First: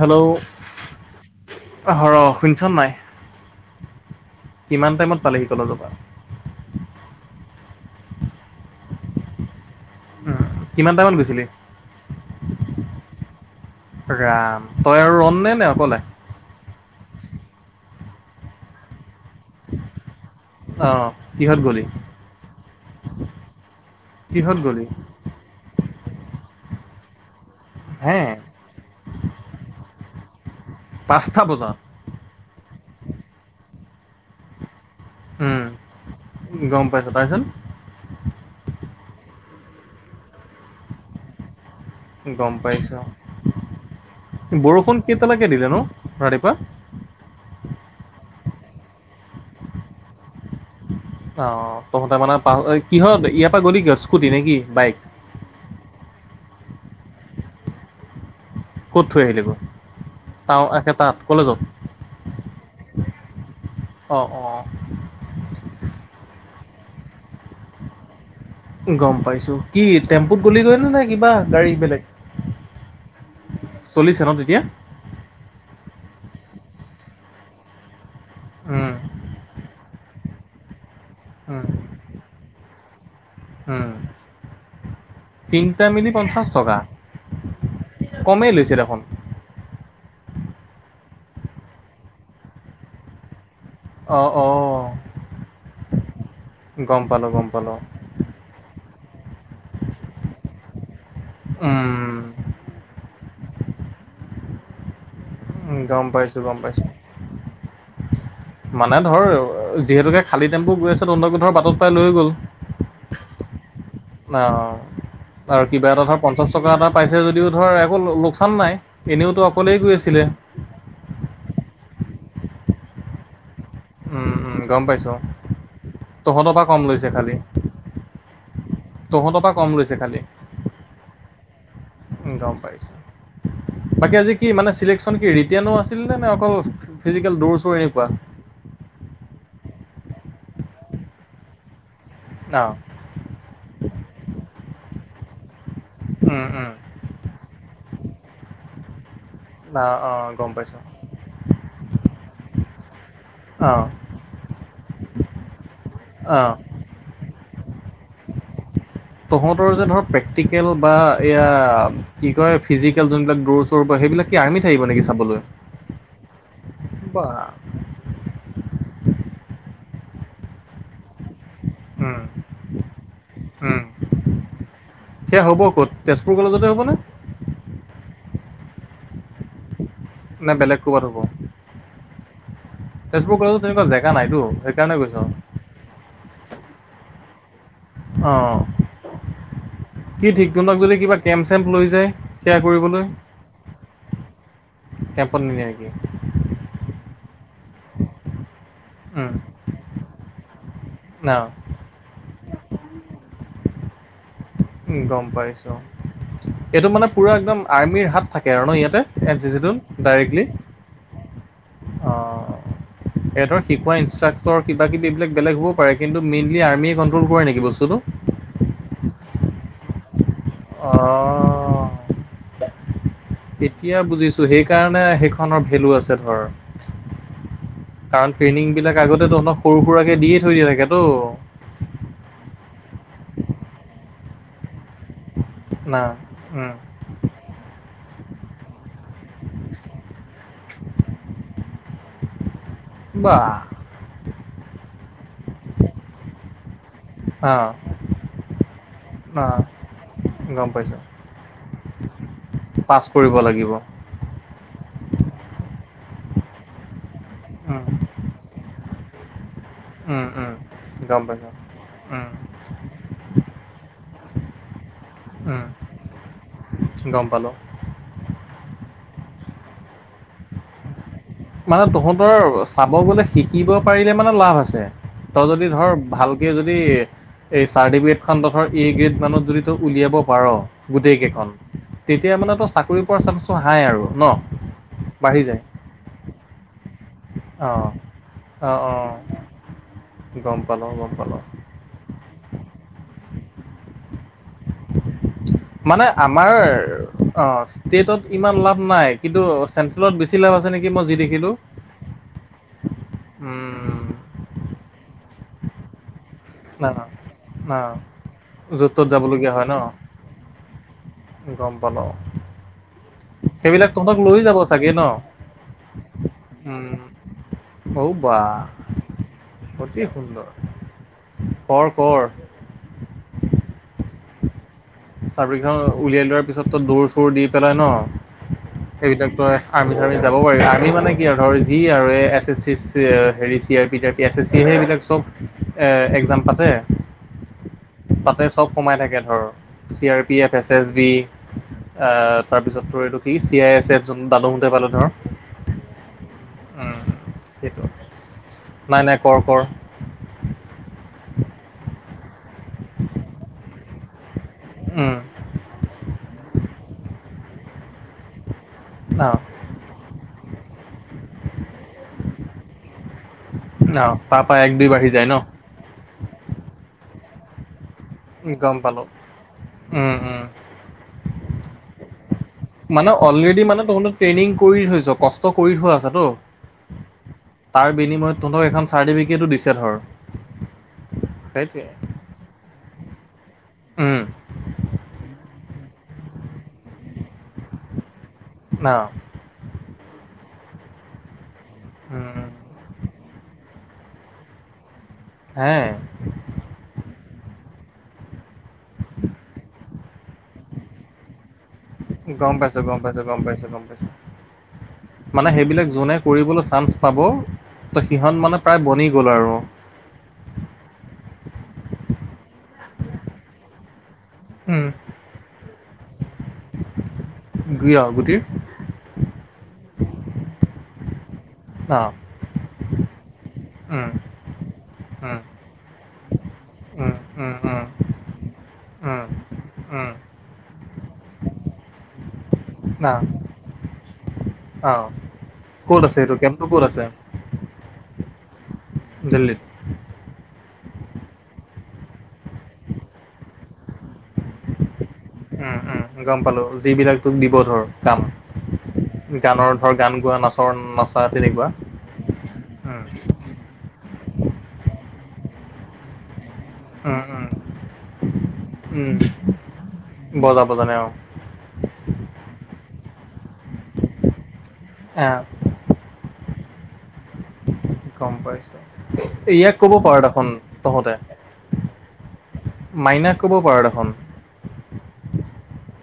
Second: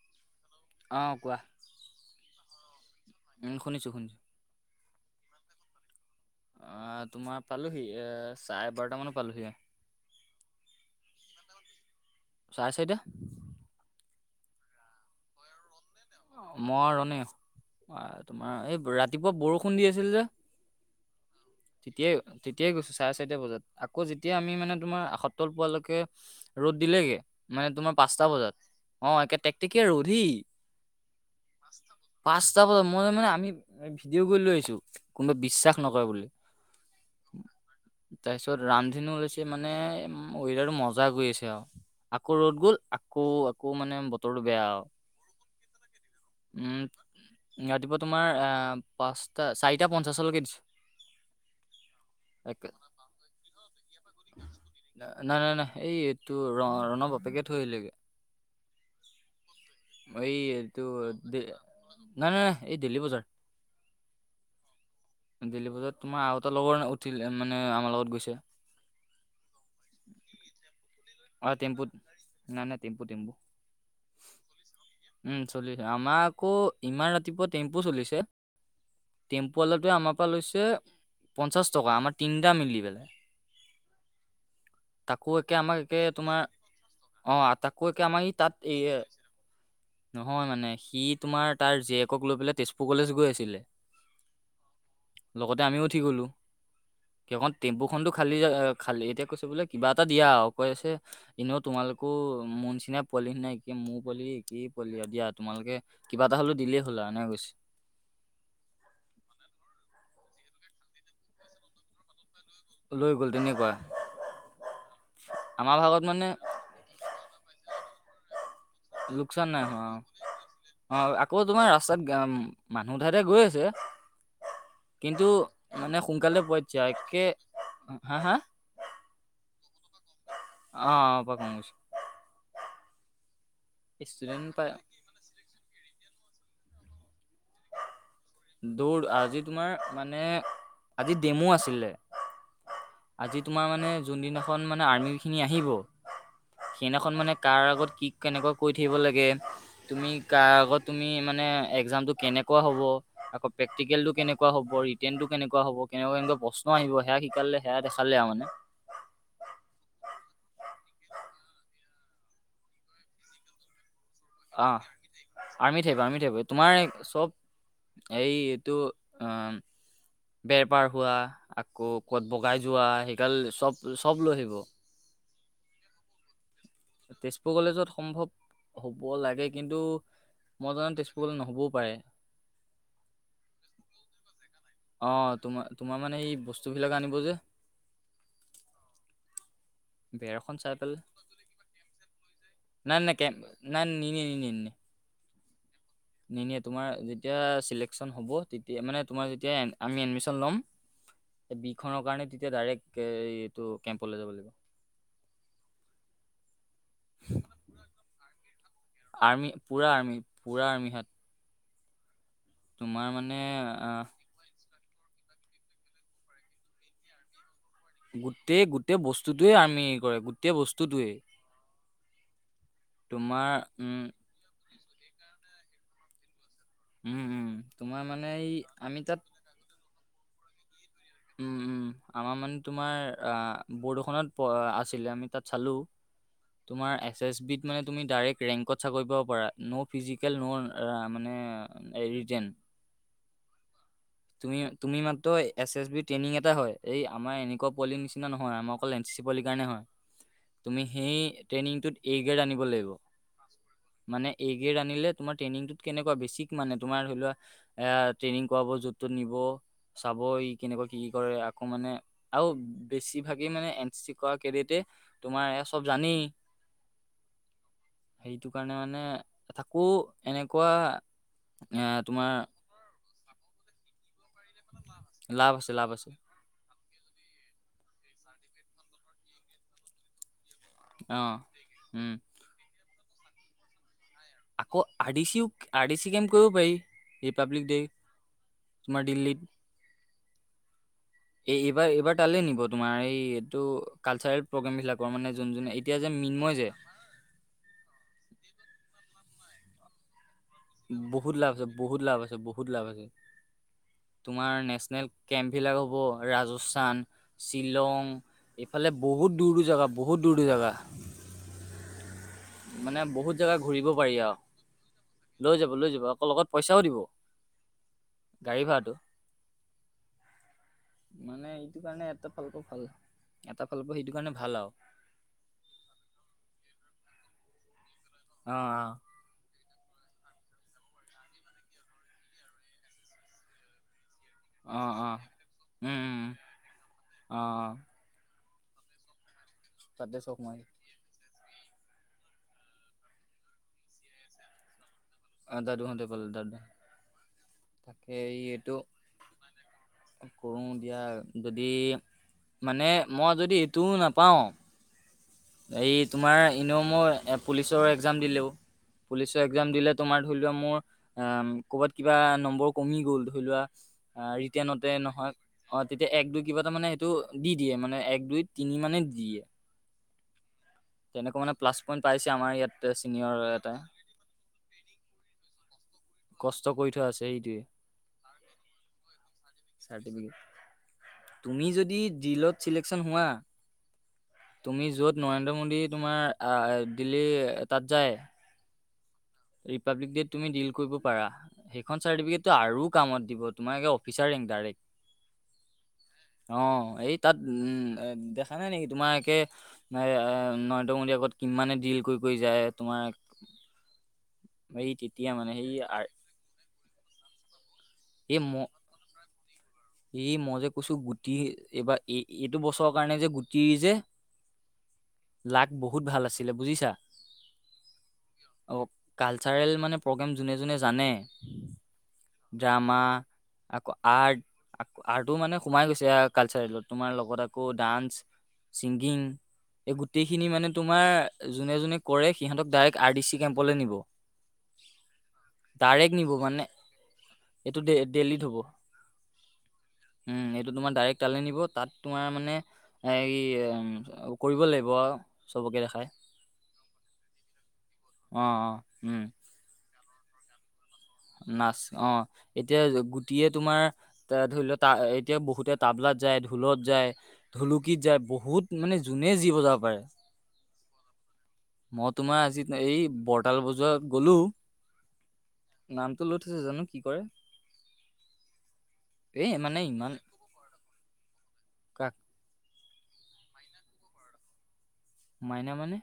Hello. অ' কোৱা। [unintelligible] শুনিছোঁ নাই। শুনিছোঁ শুনিছোঁ। কিমান টাইমত পালেহি [unintelligible] পৰা। অ' তোমাৰ পালোহি এ, চাৰে বাৰটা মানত পালোহি। উম, কিমান টাইমত গৈছিলি? চাৰে চাৰিটা ৰাম, তই আৰু ৰণনে নে অকলে? মই ৰণে। এ, তোমাৰ এই ৰাতিপুৱা বৰষুণ দি আছিল যে। অঁ কিহত গ'লি তেতিয়াই তেতিয়াই গৈছোঁ চাৰে চাৰিটা বজাত আকৌ যেতিয়া আমি কিহত মানে গ'লি তোমাৰ আসত তল পোৱালৈকে ৰ'দ দিলেগে মানে তোমাৰ হে পাঁচটা বজাত। অ' একে টেকটেকিয়া ৰ'দহি। পাঁচটা ব পাঁচটা বজাত মই মানে আমি ভিডিঅ' কৰি লৈ আহিছোঁ। কোনোবাই উম, বিশ্বাস নকৰে বুলি। গম পাইছোঁ তাৰপিছত তাৰপিছত ৰামধেনু ওলাইছে মানে [unintelligible] মজা গৈ আছে আৰু। আকৌ গম ৰ'দ গ'ল পাইছোঁ আকৌ আকৌ মানে বতৰটো বেয়া আৰু। [unintelligible] দিলে ন'। উম, ৰাতিপুৱা তোমাৰ পাঁচটা চাৰিটা পঞ্চাছলৈকে দিছে। অ' তহঁতে মানে পাহ কিহঁত ইয়াৰ পৰা গ'লি কি স্কুটি নেকি বাইক? নাই নাই নাই এই এইটো ৰ ৰণৰ বাপেকে গৈ থৈ আহিলগে। ক'ত থৈ আহিলেগৈ? এই এইটো দে, নাই নাই নাই এই দিল্লী বজাৰ। অ', অ'। দিল্লী বজাৰত তোমাৰ আৰু এটা লগৰ উঠিলে মানে আমাৰ লগত গৈছে। গম পাইছোঁ, কি টেম্পুত গ'লি গৈনে নাই কিবা আৰু গাড়ী টেম্পুত বেলেগ? নাই নাই টেম্পু টেম্পু। চলিছে ন' তেতিয়া? উম, চলিছে আমাৰ আকৌ ইমান ৰাতিপুৱা টেম্পু চলিছে, উম, টেম্পু অলপ [unintelligible] আমাৰ পৰা লৈছে, উম, পঞ্চাশ টকা আমাৰ তিনিটা মিলি পেলে। উম। তাকো একে আমাক তিনিটা একে মিলি তোমাৰ পঞ্চাশ টকা অ' তাকো একে আমাৰ ই কমেই তাত লৈছে এ দেখোন। নহয় মানে সি তোমাৰ তাৰ জীয়েকক লৈ পেলাই তেজপুৰ কলেজ গৈ আছিলে। অ', অ'। লগতে আমিও উঠি গ'লোঁ। গম পালোঁ, গম [unintelligible] পালোঁ, টেম্পুখনতো খালী খালি এতিয়া কৈছোঁ বোলে কিবা এটা দিয়া আৰু কৈ আছে এনেও তোমালোকো উম। মোৰ নিচিনা পোৱালি নিচিনা একেই ময়ো পোৱালি কি পোৱালি দিয়া তোমালোকে উম, গম কিবা এটা পাইছোঁ, হ'লেও গম দিলেই পাইছোঁ। হ'ল আৰু এনেকে কৈছে। মানে ধৰ যিহেতুকে খালী টেম্পু গৈ আছে তণ্ডক ধৰ বাটত পাই লৈ গ'ল। অ' লৈ গ'ল তেনেকুৱা আৰু আমাৰ কিবা ভাগত এটা ধৰ মানে পঞ্চাছ টকা এটা পাইছে যদিও ধৰ একো লোকচান নাই, এনেওতো লোকচান নাই অকলেই হোৱা কৈ আৰু। আছিলে। অ' আকৌ তোমাৰ ৰাস্তাত [unintelligible] মানুহ উঠাই উঠাই গৈ আছে। উম, উম, গম পাইছোঁ। কিন্তু মানে সোনকালে [unintelligible] তহঁতৰ পৰা দিছে কম লৈছে একে, খালি, হা হা? তহঁতৰ পৰা কম লৈছে খালি, অ' [unintelligible] উম, গম পাইছোঁ, বাকী আজি কি ষ্টুডেন্ট পাই মানে চিলেক [unintelligible] ৰিতেনো আছিলনে নে অকল ফিজিকেল দৌৰ চৌৰ এনেকুৱা? দৌৰ আজি তোমাৰ মানে আজি ডেমো আছিলে। অ'। আজি তোমাৰ মানে যোনদিনাখন মানে আৰ্মি খিনি আহিব। অ', অ'। সেইনাখন মানে কাৰ আগত কি কেনেকুৱা কৈ থাকিব লাগে, অ তুমি অ কাৰ গম পাইছোঁ আগত তুমি মানে একজাম টো কেনেকুৱা হ'ব। অ প্ৰেক্টিকেলটো কেনেকুৱা হ'ব, ৰিটেৰনটো কেনেকুৱা হ'ব, কেনেকুৱা অ কেনেকুৱা প্ৰশ্ন আহিব সেয়া শিক শিকালে সেয়া দেখালে আৰু মানে। তহঁতৰ যে ধৰক প্ৰেক্টিকেল বা এয়া কি কয় ফিজিকেল যোনবিলাক দৌৰ-চৌৰ বা সেইবিলাক কি আৰ্মিত অ আহিব নেকি চাবলৈ আৰ্মিত থাকিব, আৰ্মিত থাকিব। তোমাৰ বা চব হেৰি এইটো অ বেৰ পাৰ হোৱা, আকৌ উম ক'ত বগাই যোৱা সেই গাল উম চব চব লৈ আহিব। সেয়া হ'ব ক'ত? তেজপুৰ কলেজতে হ'বনে? তেজপুৰ কলেজত সম্ভৱ হ'ব লাগে, কিন্তু নে মই বেলেগ জনাত ক'ৰবাত হ'ব তেজপুৰলৈ নহ'বও পাৰে। তেজপুৰ কলেজত তেনেকুৱা জেগা নাইতো সেইকাৰণে কৈছো। অ তোমাৰ তোমাৰ মানে এই বস্তুবিলাক আনিব যে। অ কি ঠিক বেৰখন চাই তহনতক যদি পেলাই কিবা কেম্প-চেম্প লৈ যায়। সেয়া নাই কৰিবলৈ নাই কে নাই নিনিয়ে নিনিয়ে নিনিয়ে। কেম্পত নিনিয়ে নেকি? নিনিয়ে তোমাৰ যেতিয়া চিলেকশন হ'ব, মানে তোমাৰ উম যেতিয়া আমি এডমিশন ল'ম অ শিক্ষণৰ কাৰণে তেতিয়া ডাইৰেক্ট এই এইটো কেম্পলৈ যাব লাগিব। গম পাইছো। এইটো মানে পুৰা একদম আৰ্মিৰ হাত থাকে আৰু ন ইয়াতে, এন আৰ্মি চি চিটো পুৰা আৰ্মি ডাইৰেক্টলি। পুৰা আৰ্মি হাত তোমাৰ মানে এহঁৰ শিকোৱা আহ ইনষ্ট্ৰাক্টৰ কিবা কিব এইবিলাক বেলেগ হ'ব পাৰে। কিন্তু মেইনলি আৰ্মমে কনট্ৰল কৰে নেকি বস্তুটো? গোটেই গোটেই বস্তুটোৱেই আমি সেই কৰে গোটেই বস্তুটোৱেই। অ' এতিয়া বুজিছো সেইকাৰণে সেইখনৰ ভেলু আছে ধৰ। উম উম তোমাৰ মানে কাৰণ এই ট্ৰেইনিং আমি বিলাক তাত আগতে অলপ সৰু সুৰাকে দিয়ে থৈ দিয়ে থাকে তো। উম উম আমাৰ মানে তোমাৰ বৰদোখনত আছিলে আমি তাত চালো না উম তোমাৰ এছএছ বি ত মানে তুমি ডাইৰেক চাকৰি পৰা ন' ফিজিকেল ন' মানে ৰিটেন। বাহ। তুমি তুমি মাত্ৰ এছ এছ বি ট্ৰেইনিং এটা হয়, এই আমাৰ এনেকুৱা অ' পলিং মেচিনা নহয়। আমাক অকল এন চি পলিৰ অ' কাৰণে হয়। গম তুমি পাইছোঁ সেই ট্ৰেইনিংটোত এগ্ৰেড আনিব লাগিব। পাছ কৰিব লাগিব মানে এগ্ৰেড আনিলে, তোমাৰ ট্ৰেইনিংত কেনেকুৱা বেছিক মানে তোমাৰ ধৰি লোৱা উম ট্ৰেইনিং কৰা য'ত নিব চাব উম ই উম কেনেকুৱা কি কি গম কৰে পাইছোঁ আকৌ মানে, উম আৰু বেছি ভাগি মানে এন চি চি কেৰডিতে তোমাৰ এই উম চব জানেই। গম পালোঁ সেইটো কাৰণে মানে থাকো এনেকুৱা এ মানে তোমাৰ তহঁতৰ চাব গ'লে শিকিব পাৰিলে মানে লাভ তই লাভ যদি আছে লাভ ধৰ আছে ভাল যদি এই চাৰ্টিফিকেট খন এ গ্ৰেড মানুত যদি তই উলিয়াব পাৰো অ গোটেই কেইখন। উম তেতিয়া মানে তোৰ চাকৰি পোৱাৰ চান্সটো হাই আৰু। ন আকৌ আদিশি বাঢ়ি যায় আ়দিশি কেম কৰিব পাৰি। ৰিপাব্লিক ডে অঁ অঁ তোমাৰ অঁ দিল্লীত গম পালো গম পালো। তালে নিব তোমাৰ এই এইটো কালচাৰেল প্ৰগ্ৰেম বিলাকৰ মানে যোনোন এতিয়া যে মন্ময় যে অ ষ্টেটত ইমান লাভ নাই। কিন্তু চেন্ট্ৰেলত বেছি লাভ আছে। নেকি মই যি বহুত লাভ দেখিলোঁ আছে। বহুত লাভ আছে, বহুত লাভ আছে। উম তোমাৰ নেচনেল কেম্প বিলাক হ'ব ৰাজ না ছান, না শ্বিলং এইফালে য'ত ত'ত বহুত দূৰ যাবলগীয়া হয় দূৰ ন জেগা, বহুত দূৰ দূৰ জেগা। গম পালো। মানে বহুত জেগা ঘূৰিব পাৰি আৰু। যাব চাগে ন। লৈ যাব, লৈ যাব, আকৌ লগত পইচাও উম, দিব ঔ গাড়ী ভাড়াটো। শূন্য। মানে এইটো কাৰণে এটা ফালক ভাল এটা ফাল পৰা সেইটো কাৰণে ভাল আৰু। চাৰভি খন উলিয়াই লোৱাৰ পিছত তো দৌ চোৰ দি পেলাই ন অ', অ'। এইবিলাক তই আৰ্মি চাৰ্মিত যাব পাৰি আৰ্মি মানে কি আৰু ধৰ যি আৰু এই এছ এছ চি হেৰি C R P S S C সে অ অ এইবিলাক অ চব উম উম এক্সাম পাতে। অ তাতে চব সোমাই থাকে ধৰ চি তাতে আৰ পি চক এফ মাৰি এছ এছ বি তাৰপিছত এইটো কি চি আই চেফ বালুহোতে পালো ধৰ অ', দাদু হতে পালে দাদু উ, সেইটো তাকে নাই নাই কৰ কৰ। কৰো দিয়া যদি মানে মই যদি এইটোও নাপাওঁ। উম। এই তোমাৰ এনেও ম ই পুলিচৰ এক্সাম দিলেও অ পুলিচৰ এক্সাম দিলে তোমাৰ ধৰি লোৱা মোৰ অ', কবাত কিবা নম্বৰ কমি গ'ল ধৰি লোৱা অ তাৰ পৰা এক ৰিটেনতে দুই বাঢ়ি যায় নহয় ন অ', তেতিয়া এক দুই কিবাটা মানে সেটো দি দিয়ে মানে এক দুই তিনি গম মানে পালোঁ, দিয়ে উম, উম। তেনেকুৱা মানে প্লাছ পইণ্ট পাইছে আমাৰ ইয়াত মানে ছিনিয়ৰ অলৰেডি মানে এটাই। তহঁতৰ ট্ৰেইনিং কৰি থৈছ কষ্ট কষ্ট কৰি থোৱা আছেতো কষ্ট কৰি থোৱা আছে সেইটোৱে তাৰ বিনিময়ত তহঁতক এখন চাৰ্টিফিকেটো দিছে ধৰ চাৰ্টিফিকেট [inaudible] তুমি সেইটোৱে। যদি ডিলত চিলেকচন হোৱা উম, তুমি য'ত নৰেন্দ্ৰ মোডী তোমাৰ দিল্লীৰ তাত যায় ন। ৰিপাব্লিক ডেত তুমি দিল কৰিব পাৰা সেই খন উম। চাৰ্টিফিকেটো আৰু কামত দিব তোমাৰ ফিচাৰেং ডাইৰেক্ট হে। অ', এই তাত উম দেখা নাই নেকি তোমাৰ একে নাই নৰেন্দ্ৰ মোদীৰ আগত কিমানে দিল গম পাইছোঁ, গম পাইছোঁ, গম পাইছোঁ গম পাইছোঁ এই তেতিয়া মানে সেই সেইবিলাক আৰ- যোনে কৰিবলৈ চান্স পাব তো সিহঁত এই ম মানে প্ৰায় বনি গ'ল আৰু এই মই যে কৈছোঁ গুটি এইবাৰ এই এইটো বছৰৰ কাৰণে যে গুটি যে উম, লাক বহুত ভাল আছিলে বুজিছা। [unintelligible] গুটিৰ অ', কালচাৰেল মানে প্ৰগ্ৰেম যোনে, যোনে জানে অ', ড্ৰামা আকৌ উম, আৰ্ট আ আৰ্টো উম। মানে সোমাই গৈছে কালচাৰেলত উম, তোমাৰ লগত উম, আকৌ উম, ডান্স ছিংগিং উম, এই উম, গোটেইখিনি মানে তোমাৰ যোনে যোনে কৰে সিহঁতক ডাইৰেক্ট আৰ অ', ডি চি কেম্পলৈ নিব। অ', ক'ত ডাইৰেক্ট আছে নিব এইটো কেমক মানে ক'ত আছে। এইটো দে দেল্লীত হ'ব। দিল্লী। উম, এইটো তোমাৰ ডাইৰেক্ট তালৈ নিব তাত তোমাৰ মানে এই কৰিব লাগিব। উম, চবকে উম, দেখাই গম পালো যিবিলাক তোক দিব ধৰ কাম। অ অ উম গানৰ ধৰ গান গোৱা নাচৰ নাচ নাচ অ'। এতিয়া গুটিয়ে তোমাৰ এ ধৰি লোৱা ত এতিয়া বহুতে তাবলাত যায় ঢোলত যায় উম উম ঢুলুকিত যায় বহুত মানে যোনে যি বজাব পাৰে। বজা বজা নে অ'। মই তোমাৰ আজি এই বৰৰতাল বজাৰাত গ'লো। অ' নামটো লৈ থৈছে জানো কি কৰে। গম পাইছো। এই ইয়াক মানে ক'ব ইমান পাৰ দেখোন তহঁতে কাক? মাইনাক ক'ব পাৰ দেখোন। মাইনা মানে?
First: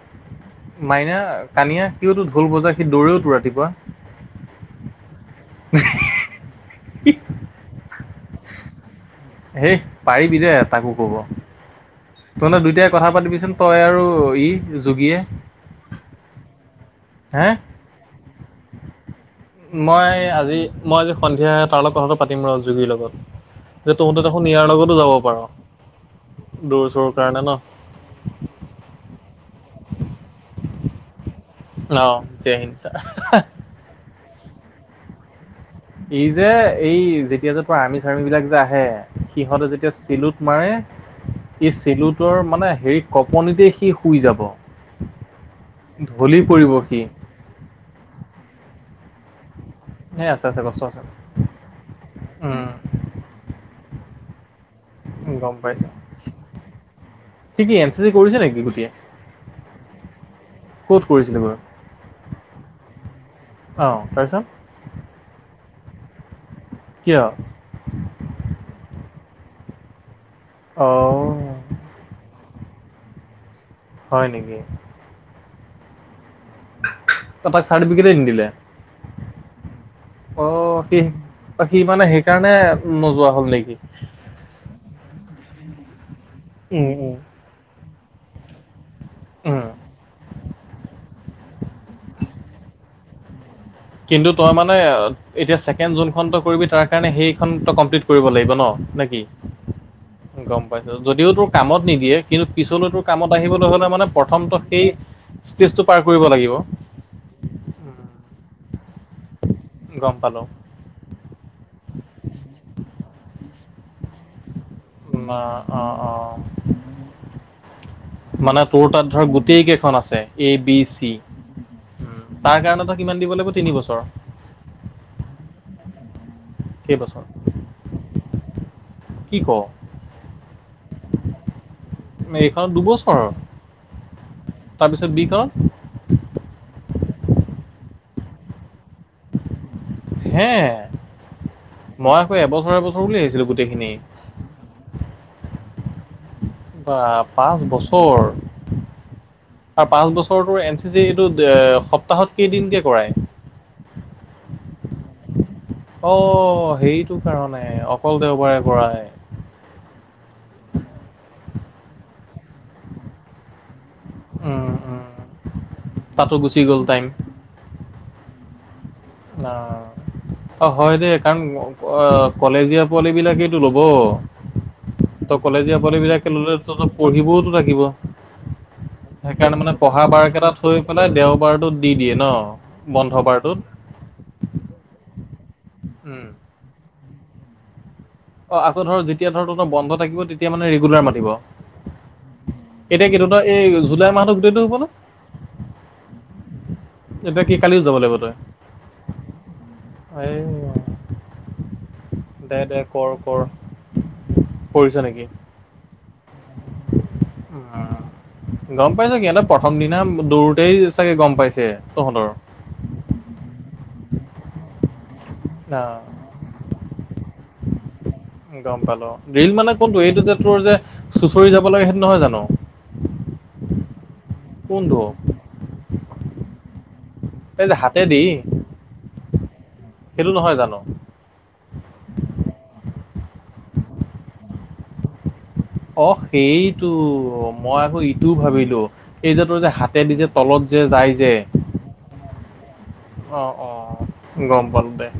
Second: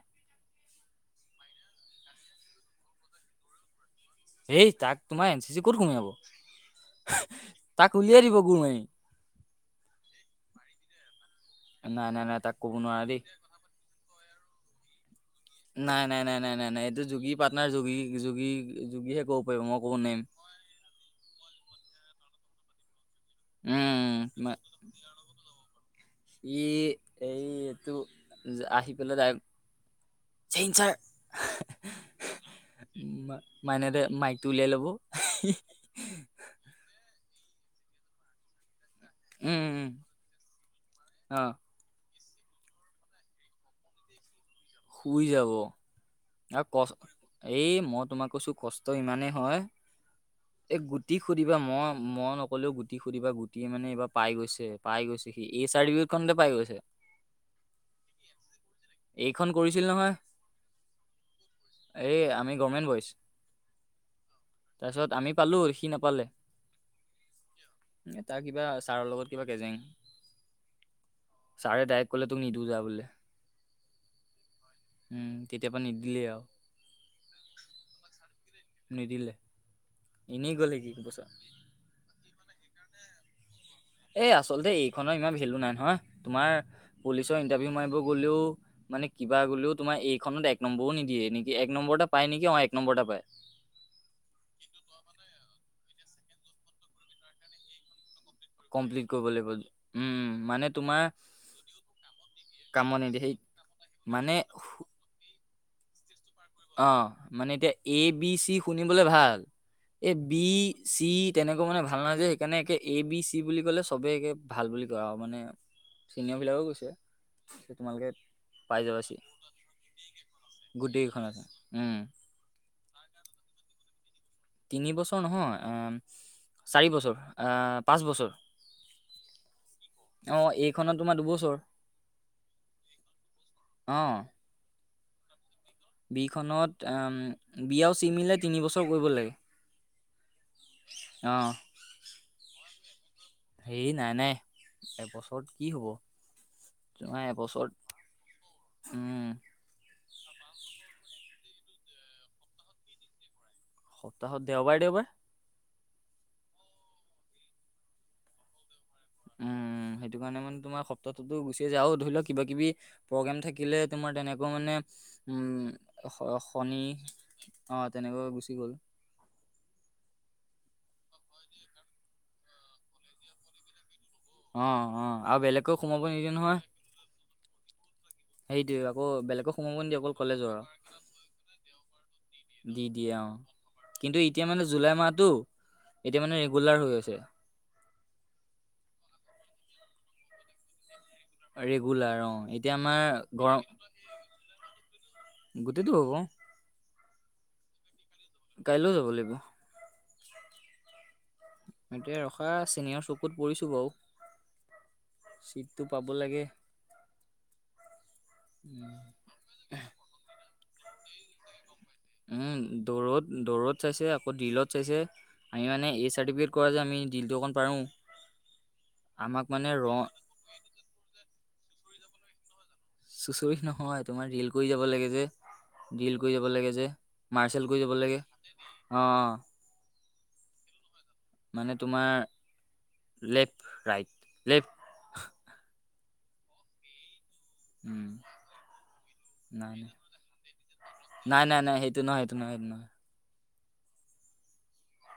মাইনা কানিয়া সিওতো ঢোল বজা সি দৌৰেওতো ৰাতিপুৱা। হেই তাক তোমাৰ এন চি চি ক'ত সুমিয়াব তাক উলিয়াই দিব গুৰ মাৰি। হেই পাৰিবি দে তাকো ক'ব। নাই নাই নাই তাক তহতে ক'ব দুইটাই নোৱাৰা কথা দেই পাতিবিচোন তই আৰু ই যোগীয়ে। নাই, নাই, নাই, নাই, নাই, নাই, এইটো যোগী হে পাটনাৰ যোগী যোগী যোগীহে ক'ব পাৰিব ক'ব মই নোৱাৰিম আজি মই আজি সন্ধিয়া তাৰ লগত কথাটো পাতিম ৰ জোগীৰ লগত। যে উম তহঁতে দেখোন মা- ইিয়াৰ লগতো যাব পাৰ দূৰ চোৰ কাৰণে ন। টো আহি পেলাই তাইনাৰ। অ' জয় হিংঞ্চা মাইহতে মাইকটো উলিয়াই ল'ব। এই যে এই যেতিয়া যে তৰা আৰ্মি চাৰ্মি বিলাক যে আহে। উম সিহঁতে উম যেতিয়া চিলোত মাৰে অ ই চিলোত তৰ মানে হেৰি কঁপনিতে সি শুই যাব। শুই যাব। ঢলি আৰু পৰিব ক সি এই মই তোমাক কৈছো কষ্ট ইমানেই হয়। সেই আছে আছে এ কষ্ট আছে গুটি সুধিবা মই মই উম নকলেও গুটি সুধিবা গুটি মানে এইবাৰ পাই গৈছে। পাই গৈছে সি গম এই পাইছোঁ চাৰ্টিফিকেট খতে পাই গৈছে। সি কি এন চি চি কৰিছে নেকি গোটেই এইখন কৰিছিল নহয় ক'ত কৰিছিলে গৈ? এই আমি গভমেণ্ট বৌচ। অ' তাৰপিচত তাৰপিছত আমি পালোঁ আৰু সি নাপালে। কিয়? ন তাৰ কিবা ছাৰৰ লগত কিবা কেজেং। অ'। ছাৰে তাইেক কলে তোক নিদিওঁ যা বোলে। হয় নেকি। উম, তেতিয়াৰ পৰা নিদিলে আৰু। তাক চাৰ্টিফিকেট নিদিলে নিদিলে অ' এনেই গ'ল সি বছৰ সি মানে সেইকাৰণে নোযোৱা হ'ল নেকি? এই আচলতে এইখনৰ ইমান ভেলু নাই নহয় তোমাৰ উম উম পুলিচৰ ইণ্টাৰভিউ মাৰিব গ'লেও মানে কিবা উম গ'লেও তোমাৰ এইখনত এক নম্বৰো নিদিয়ে নেকি এক নম্বৰ এটা পায় নেকি অ' এক নম্বৰ এটা পায়। কিন্তু তই মানে এতিয়া ছেকেণ্ড জোনখনতটো কৰিবি তাৰ কাৰণে সেইখন কমপ্লিট কৰিব লাগিব ন নে কমপ্লিট কি কৰিব লাগিব উম গম মানে পাইছো তোমাৰ যদিও তোৰ কামত নিদিয়ে কিন্তু পিছলৈতো নিদিয়ে কামত সেই আহিবলৈ হ'লে মানে প্ৰথমটো সেই ষ্টেজটো পাৰ কৰিব লাগিব। অ' মানে এতিয়া এ বি চি শুনিবলে ভাল এ গম পালো বি চি তেনেকুৱা মানে ভাল নহয় যে সেইকাৰণে একে এ বি চি বুলি ক'লে চবেই একে ভাল বুলি কয় আৰু ন মানে অ', চিনিয়ৰ অ'। বিলাকেও কৈছে যে তোমালোকে মানে পাই তোৰ যাবা তাত চি ধৰ গোটেই কেইখন আছে এ বি চি। গোটেইকেইখন আছে উম উ তাৰ কাৰণ তই কিমান দিব লাগিব তিনি বছৰ? তিনিবছৰ নহয় চাৰিবছৰ কেইবছৰ পাঁচ বছৰ। কি ক অ' এইখনত তোমাৰ দুবছৰ। এইখনত অ দুবছৰৰ তাৰপিছত বিখনত? বিখনত আম বি আৰু চি মিলাই তিনিবছৰ কৰিব লাগে হে অ'। মই আকৌ এবছৰ এবছৰ বুলি ভাবিছিলো। হে নাই নাই এবছৰত কি হ'ব। বা তোমাৰ পাঁচ এবছৰত বছৰ, উম পাঁচ বছৰ বছৰ তোৰ এন চি চি এইটো সপ্তাহত কেইদিন কে কৰাই? সপ্তাহত দেওবাৰে দেওবাৰে। অ', সেইটো কাৰণে অকল দেওবাৰে কৰা। উম। উম, সেইটো কাৰণে মানে তোমাৰ সপ্তাহতোটো গুচিয়ে যায় আৰু ধৰি লওঁ কিবা কিবি প্ৰগ্ৰেম থাকিলে তোমাৰ তেনে কুৱা উম, মানে উম। তাতো উম গুচি গ'ল শনি টাইম অ' তেনেকৈ গুচি গ'ল। অ'। অ', হয় দেই কাৰণ কলেজীয়া পোৱালি বিলাকেইটো ল'ব। অ অ আৰু ত' বেলেগকৈ কলেজীয়া সোমাব পোৱালিবিলাকে নিদিয়ে নহয় ল'লেতো পঢ়িবওতো লাগিব। সেইটোৱে আকৌ বেলেগকৈ সেইকাৰণে মানে সোমাব নিদিয়ে পঢ়া অকল বাৰ কলেজৰ কেইটাত থৈ পেলাই দেওবাৰটো দি দিয়ে ন? আৰু দি দিয়ে বন্ধ অ বাৰটোত। কিন্তু এতিয়া মানে জুলাই মাহতটো এতিয়া উম। মানে ৰেগুলাৰ হৈ আছে। অ', আকৌ ধৰ যেতিয়া ধ তৌৰ বন্ধ থাকিব তেতিয়া মানে ৰেগুলাৰ মাতিব? ৰেগুলাৰ অ আমাৰ এতিয়া কি তো গৰম এই জুলাই মাহতৰ গোটেইটো হ'ব নে? গোটেইটো হ'ব। এতিয়া কি কালিও যাব লাগিব তই? কাইলৈও যাব লাগিব। এই এতিয়া ৰখা দে দে চিনিয়ৰ কৰ চকুত কৰ পৰিছোঁ বাৰু ছিটটো পাব লাগে। উম। গম পাইছ সিহঁতে প্ৰথম দিনা দৌৰোতেই চাগে গম পাইছে তহঁতৰ। উম, দৌৰত-দৌৰত চাইছে আকৌ দিলত চাইছে। আমি মানে এই চাৰ্টিফিকেট কৰা যে আমি দিলটো অকণ পাৰো। গম পালো ৰিল আমাক মানে কোনটো ৰ এইটো যে তোৰ যে চুঁচৰি যাব লাগে সেইটো নহয় জানো? চুচৰি নহয়, তোমাৰ ডিল কৰি যাব কোনটো লাগে যে ডল কৰি যাব লাগে যে। এই মাৰ্চেল যে কৰি যাব লাগে হাতেদি অ' অ'। সেইটো নহয় জানো? মানে তোমাৰ লেফট ৰাইট লেফ্ট অ', সেইটো অ'। মই আকৌ উম ইটোও ভাবিলো এই যে তোৰ যে নাই নাই হাতে দি যে তলত যে যায় যে। নাই নাই নাই সেইটো নহয় সেইটো নহয় সেইটো নহয় অ', অ', গম পালো দে।